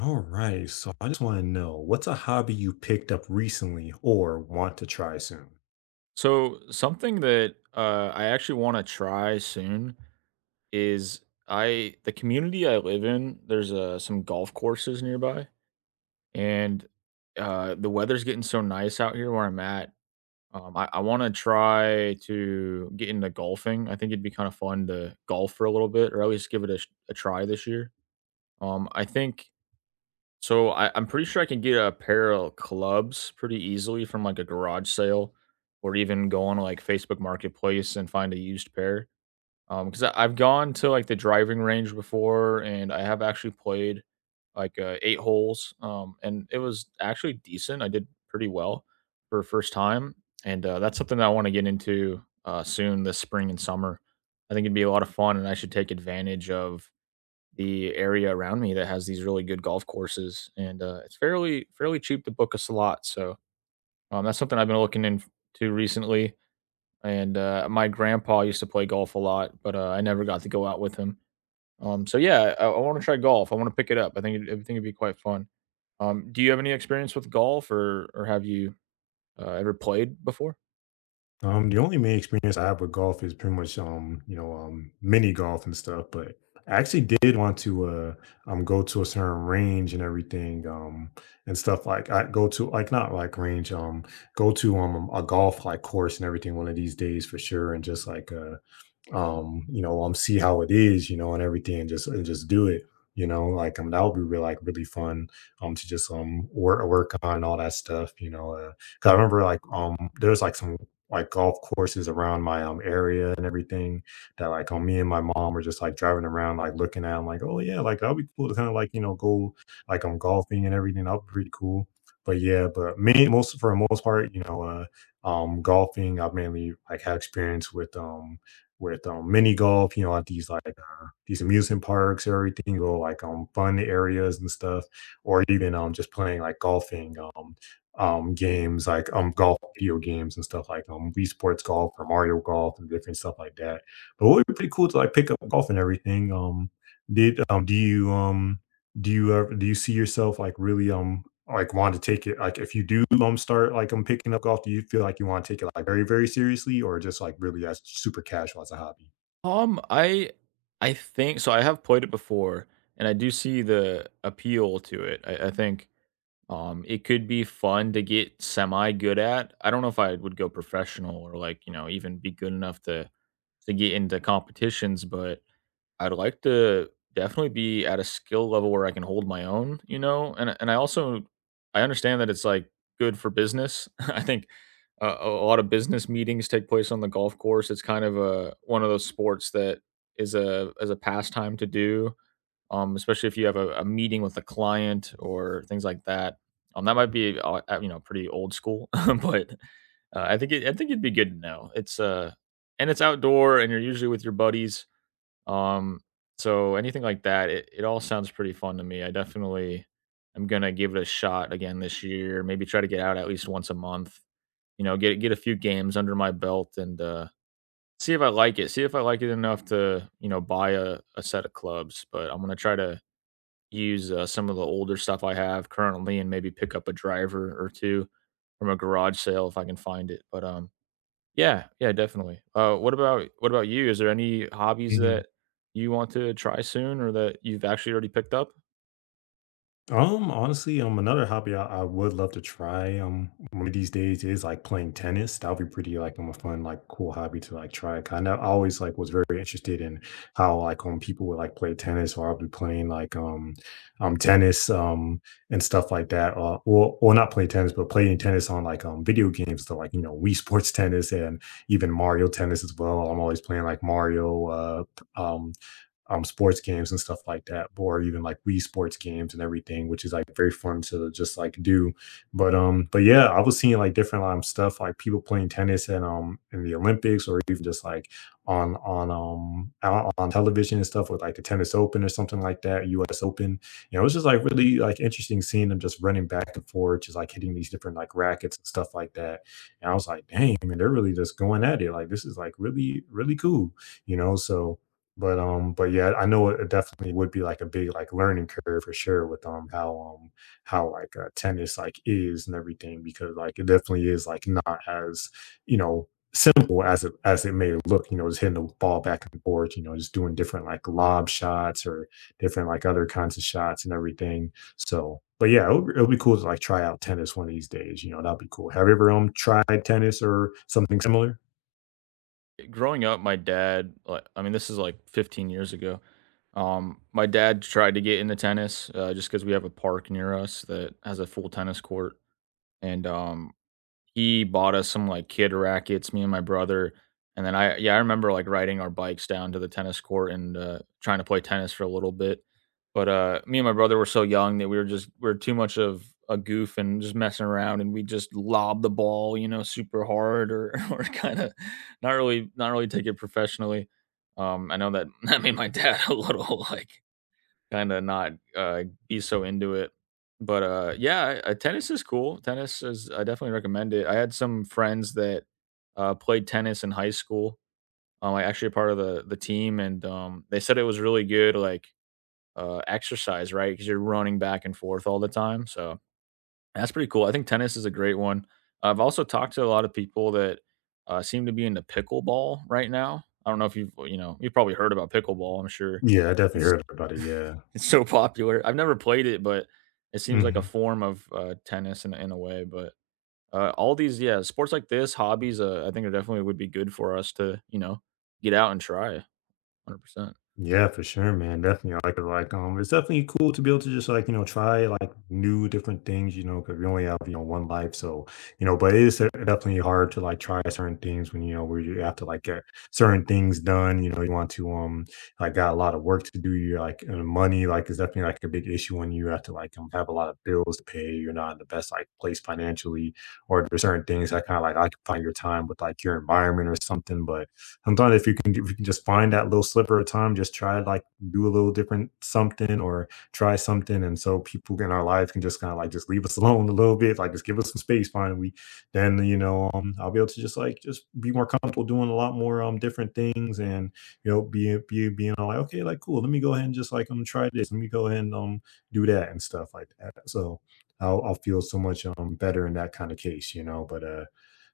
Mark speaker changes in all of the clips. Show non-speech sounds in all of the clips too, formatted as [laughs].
Speaker 1: All right. So I just want to know what's a hobby you picked up recently or want to try soon?
Speaker 2: So something that I actually want to try soon is I the community I live in. There's some golf courses nearby, and the weather's getting so nice out here where I'm at. I want to try to get into golfing. I think it'd be kind of fun to golf for a little bit, or at least give it a try this year. Um, I think I'm pretty sure I can get a pair of clubs pretty easily from like a garage sale, or even go on like Facebook Marketplace and find a used pair. Because I've gone to like the driving range before, and I have actually played like eight holes. And it was actually decent. I did pretty well for a first time, and that's something that I want to get into soon this spring and summer. I think it'd be a lot of fun, and I should take advantage of the area around me that has these really good golf courses, and, it's fairly cheap to book a slot, so, that's something I've been looking into recently, and, my grandpa used to play golf a lot, but, I never got to go out with him, so yeah, I wanna try golf, I wanna pick it up, I think it'd be quite fun. Do you have any experience with golf or have you, ever played before?
Speaker 1: The only main experience I have with golf is pretty much mini golf and stuff, but I actually did want to go to a certain range and everything, and stuff like I go to like not like range, go to a golf like course and everything one of these days for sure and just like see how it is and everything and just do it like that would be really like really fun to just work on all that stuff 'cause I remember like there's like some like golf courses around my area and everything that like me and my mom were just like driving around like looking at 'em, like oh yeah like that'd be cool to kind of like go like golfing and everything, that'd be pretty cool. But yeah, but me most for the most part golfing, I've mainly like had experience with mini golf, at these like these amusement parks or everything, or like fun areas and stuff, or even just playing like golfing games like golf video games and stuff like Wii Sports Golf or Mario Golf and different stuff like that. But it would be pretty cool to like pick up golf and everything. Did do you ever Do you see yourself like really like want to take it like if you do start like I'm picking up golf, do you feel like you want to take it like very, very seriously or just like really as super casual as a hobby?
Speaker 2: Um, I I think so I have played it before, and I do see the appeal to it, I think it could be fun to get semi good at. I don't know if I would go professional or like, you know, even be good enough to get into competitions, but I'd like to definitely be at a skill level where I can hold my own, you know? And I also I understand that it's like good for business. [laughs] I think a lot of business meetings take place on the golf course. It's kind of a one of those sports that is a as a pastime to do especially if you have a meeting with a client or things like that. That might be you know, pretty old school, [laughs] but I think it'd be good to know. It's and it's outdoor, and you're usually with your buddies. Um, so anything like that, it all sounds pretty fun to me. I definitely am gonna give it a shot again this year. Maybe try to get out at least once a month. You know, get a few games under my belt and see if I like it. See if I like it enough to you know buy a set of clubs. But I'm gonna try to use, some of the older stuff I have currently and maybe pick up a driver or 2 from a garage sale if I can find it, but, yeah, yeah, definitely. What about you? Is there any hobbies
Speaker 1: Mhm.
Speaker 2: that you want to try soon or that you've actually already picked up?
Speaker 1: Honestly, another hobby I would love to try, one of these days is like playing tennis. That would be pretty like a fun, like cool hobby to like try. Kind of, I always like was very interested in how like people would like play tennis, or I'll be playing like tennis, and stuff like that. Or not play tennis, but playing tennis on like video games, so like Wii Sports [laughs] Tennis and even Mario Tennis as well. I'm always playing like Mario, sports games and stuff like that, or even like Wii sports games and everything, which is like very fun to just like do. But yeah, I was seeing like different stuff like people playing tennis and in the Olympics or even just like on television and stuff with like the tennis open or something like that, US Open. You know, it was just like really like interesting seeing them just running back and forth, just like hitting these different like rackets and stuff like that. And I was like, dang, man, they're really just going at it. Like, this is like really, really cool, you know. So but yeah, I know it definitely would be like a big like learning curve for sure with how like tennis like is and everything, because like it definitely is like not as you know simple as it may look. You know, just hitting the ball back and forth. You know, just doing different like lob shots or different like other kinds of shots and everything. So, but yeah, it'll be cool to like try out tennis one of these days. You know, that'd be cool. Have you ever tried tennis or something similar?
Speaker 2: Growing up, my dad, this is like 15 years ago. My dad tried to get into tennis, just because we have a park near us that has a full tennis court, and, he bought us some, like, kid rackets, me and my brother, and then I yeah, I remember, like, riding our bikes down to the tennis court and, trying to play tennis for a little bit, but, me and my brother were so young that we were just we are too much of a goof and just messing around, and we just lob the ball, you know, super hard or [laughs] or kinda not really take it professionally. I know that [laughs] that made my dad a little, [laughs] like kinda not, be so into it. But, yeah, tennis is cool. Tennis is I definitely recommend it. I had some friends that, played tennis in high school. I actually part of the team, and, they said it was really good, like, exercise. Because 'Cause you're running back and forth all the time, so that's pretty cool. I think tennis is a great one. I've also talked to a lot of people that seem to be into pickleball right now. I don't know if you've you know you've probably heard about pickleball. I'm sure
Speaker 1: Yeah, I definitely
Speaker 2: it's
Speaker 1: heard about it.
Speaker 2: [laughs]
Speaker 1: Yeah.
Speaker 2: it's so popular. I've never played it, but it seems like a
Speaker 1: Hmm.
Speaker 2: form of tennis in a way. But all these yeah sports like this, hobbies, I think are definitely would be good for us to you know get out and try 100. Percent
Speaker 1: Yeah, for sure, man. Definitely. Like, it's definitely cool to be able to just like, try like new different things, because we only have, one life. So, but it is definitely hard to like try certain things when, where you have to like get certain things done, you want to, like got a lot of work to do. You're like, and money, like, is definitely like a big issue when you have to like have a lot of bills to pay. You're not in the best like place financially, or there's certain things that kind of like occupy your time with like your environment or something. But, sometimes if you can, just find that little sliver of time, just try like do a little different something or try something, and so people in our life can just kind of like just leave us [laughs] alone a little bit, like just give us some space. Fine, we then, I'll be able to just like just be more comfortable doing a lot more different things, and be being all like okay like cool, let me go ahead and just like try this, let me go ahead and do that and stuff like that. So, I'll feel so much better in that kind of case, you know. But uh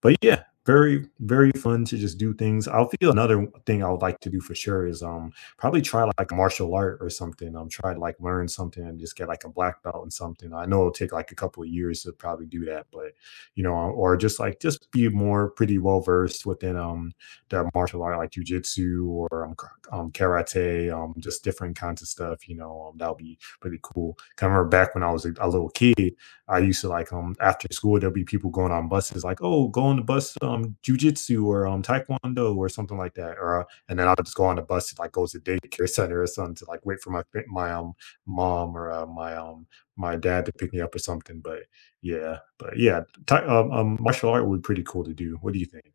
Speaker 1: but yeah, very very fun to just do things. I will feel, another thing I would like to do for sure is probably try like martial art or something. I'm try to like learn something and just get like a black belt and something. I know it'll take like a couple of years to probably do that, but or just like just be more pretty well versed within the martial art like jujitsu or karate, just different kinds of stuff, that would be pretty cool. 'Cause I remember back when I was a little kid, I used to like after school there'll be people going on buses like, "Oh, go on the bus, jujitsu or taekwondo or something like that." Or and then I'll just go on the bus to like go to daycare center or something to like wait for my my mom, or my my dad to pick me up or something. But yeah, martial art would be pretty cool to do. What do you think?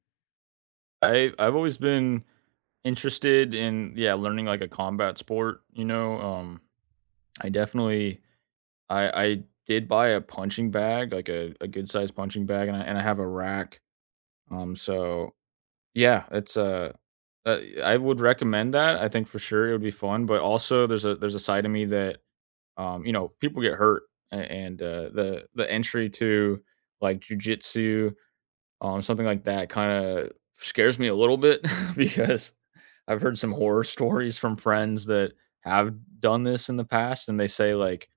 Speaker 2: I've always been interested in yeah learning like a combat sport. You know, I definitely I did buy a punching bag, like a good sized punching bag, and I have a rack. So yeah, it's uh, I would recommend that. I think for sure it would be fun, but also there's a side of me that you know, people get hurt, a- and the entry to like jujitsu, something like that, kind of scares me a little bit [laughs] because I've heard some horror stories from friends that have done this in the past, and they say like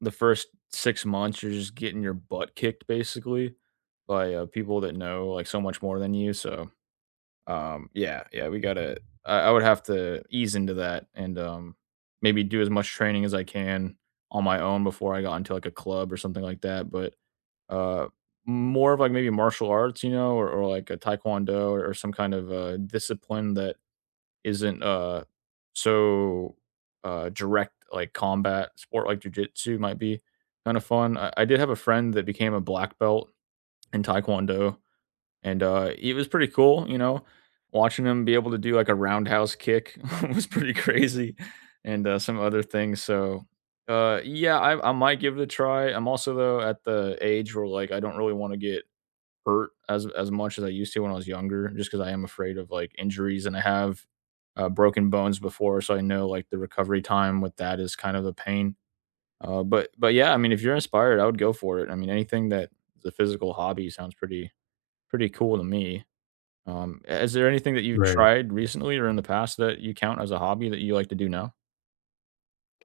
Speaker 2: the first 6 months, you're just getting your butt kicked basically by, people that know, like, so much more than you, so, yeah, yeah, we gotta I would have to ease into that and, maybe do as much training as I can on my own before I got into, like, a club or something like that, but, uh, more of, like, maybe martial arts, you know, like, a taekwondo or some kind of, discipline that isn't, so, direct, like, combat sport like jujitsu might be kinda fun. I did have a friend that became a black belt in taekwondo, and, it was pretty cool, you know? Watching him be able to do, like, a roundhouse kick [laughs] was pretty crazy and, some other things, so, yeah, I might give it a try. I'm also, though, at the age where, like, I don't really wanna get hurt as much as I used to when I was younger, just because I am afraid of like injuries, and I have broken bones before, so I know like the recovery time with that is kind of a pain. But yeah, I mean, if you're inspired, I would go for it. I mean, anything that the physical hobby sounds pretty cool to me. Is there anything that you've
Speaker 1: Right.
Speaker 2: tried recently or in the past that you count as a hobby that you like to do now?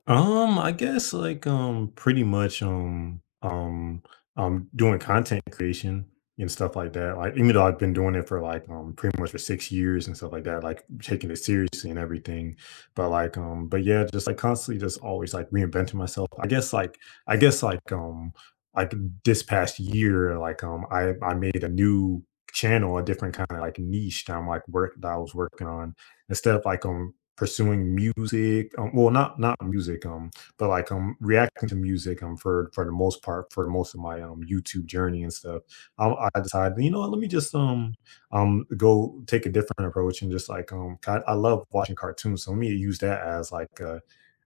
Speaker 1: I guess like pretty much doing content creation and stuff like that. Like, even though I've been doing it for like pretty much for 6 years and stuff like that, like taking it seriously and everything. But yeah, just like constantly just always like reinventing myself. I guess like this past year, like I made a new channel, a different kind of like niche that I'm like work that I was working on, instead of like pursuing music, well, not music, but like reacting to music, for the most part, for most of my YouTube journey and stuff. I decided, you know what, let me just go take a different approach and just like, I love watching cartoons, so let me use that as like a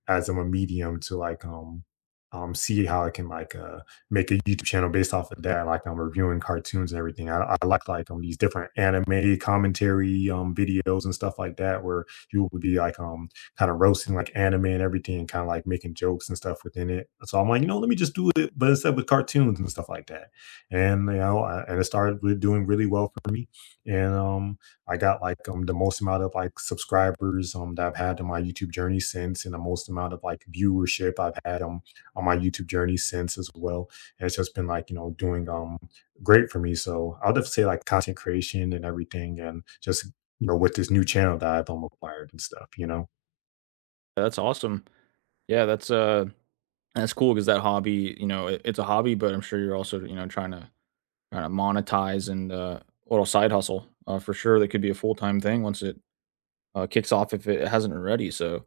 Speaker 1: as I'm a medium to like see how I can like make a YouTube channel based off of that. Like, I'm reviewing cartoons and everything. I like these different anime commentary videos and stuff like that, where you would be like kind of roasting like anime and everything and kind of like making jokes and stuff within it. So I'm like, let me just do it, but instead with cartoons and stuff like that. And you know, I, and it started with doing really well for me. And I got like the most amount of like subscribers that I've had on my YouTube journey since, and the most amount of like viewership I've had on my YouTube journey since as well. And it's just been like, doing great for me. So I'll just say like content creation and everything, and just, with this new channel that I've acquired and stuff. You know,
Speaker 2: That's awesome. Yeah, that's cool because that hobby, you know, it's a hobby, but I'm sure you're also you know trying to kinda monetize and, little side hustle, for sure that could be a full-time thing once it, kicks off if it hasn't already, so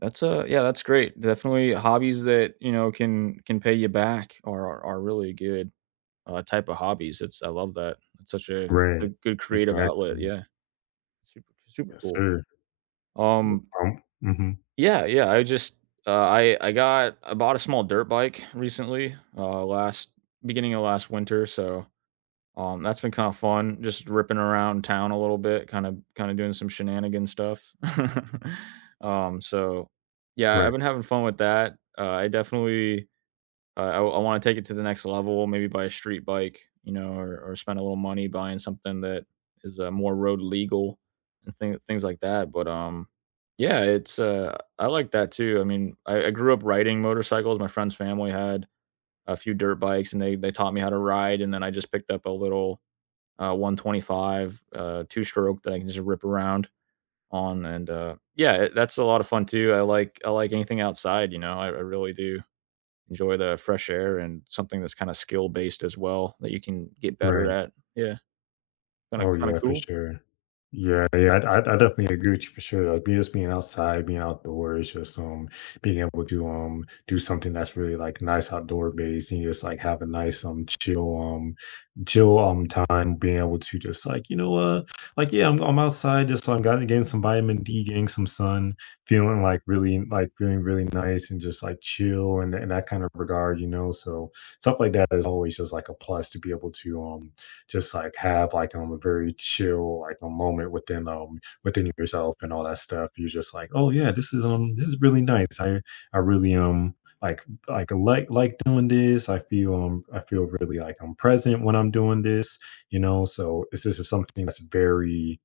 Speaker 2: that's, yeah, that's great. Definitely hobbies that, you know, can pay you back are really good, type of hobbies. It's I love that. It's such a
Speaker 1: right?
Speaker 2: good creative outlet,
Speaker 1: Exactly.
Speaker 2: yeah. Super
Speaker 1: Yes,
Speaker 2: cool.
Speaker 1: sir. Well,
Speaker 2: Um,
Speaker 1: Um. mhm.
Speaker 2: yeah, yeah, I just, I bought a small dirt bike recently, last beginning of last winter, so that's been kind of fun, just ripping around town a little bit, kind of doing some shenanigan stuff. [laughs] So yeah, I've
Speaker 1: Right.
Speaker 2: been having fun with that. I definitely uh, I want to take it to the next level, maybe buy a street bike, you know, or spend a little money buying something that is more road legal and things like that. But yeah, it's I like that too. I mean, I grew up riding motorcycles. My friend's family had a few dirt bikes, and they taught me how to ride, and then I just picked up a little 125, two stroke that I can just rip around on, and yeah, that's a lot of fun too. I like anything outside, you know. I really do enjoy the fresh air and something that's kind of skill based as well that you can get better
Speaker 1: Right.
Speaker 2: at. Yeah,
Speaker 1: Oh,
Speaker 2: kind of
Speaker 1: yeah, for
Speaker 2: cool.
Speaker 1: sure. Yeah, yeah, I definitely agree with you for sure. Like, be just being outside, being outdoors, just, being able to, do something that's really, like, nice outdoor based, and just, like, have a nice, chill, time, being able to just, like, like, yeah, I'm outside just, got getting some vitamin D, getting some sun, feeling, like, really like, feeling really nice and just, like, chill, and that kind of regard, you know? So, stuff like that is always just, like, a plus to be able to, just like have like a very chill like a moment within, within yourself and all that stuff. You're just like, oh yeah, this is really nice. I really like doing this. I feel really like I'm present when I'm doing this. You know, so it's just something that's very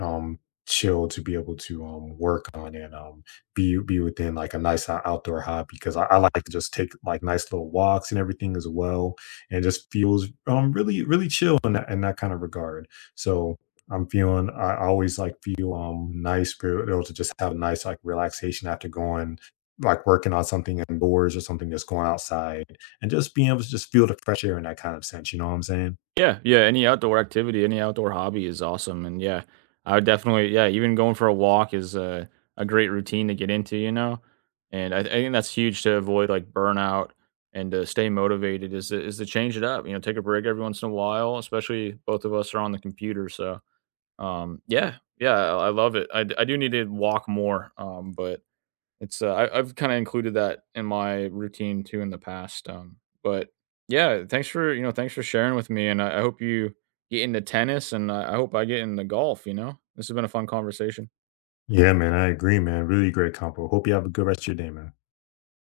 Speaker 1: um chill to be able to work on, and be within like a nice outdoor hobby, because I like to just take like nice little walks and everything as well, and just feels really really chill in that, kind of regard. So, I always like feel nice, be able to just have a nice like relaxation after going like working on something indoors or something, that's going outside and just being able to just feel the fresh air in that kind of sense. You know what I'm saying?
Speaker 2: Yeah, yeah, any outdoor activity, any outdoor hobby is awesome, and yeah, I would definitely yeah, even going for a walk is a great routine to get into, you know? And I think that's huge to avoid, like, burnout and to stay motivated is to change it up, you know, take a break every once in a while, especially both of us are on the computer, so, yeah, yeah, I love it. I do need to walk more, but it's, I I've kinda included that in my routine too in the past, but yeah, thanks for, you know, thanks for sharing with me, and I hope you get into tennis, and I hope I get into golf, you know? This has been a fun conversation.
Speaker 1: Yeah, man, I agree, man. Really great combo. Hope you have a good rest of your day, man.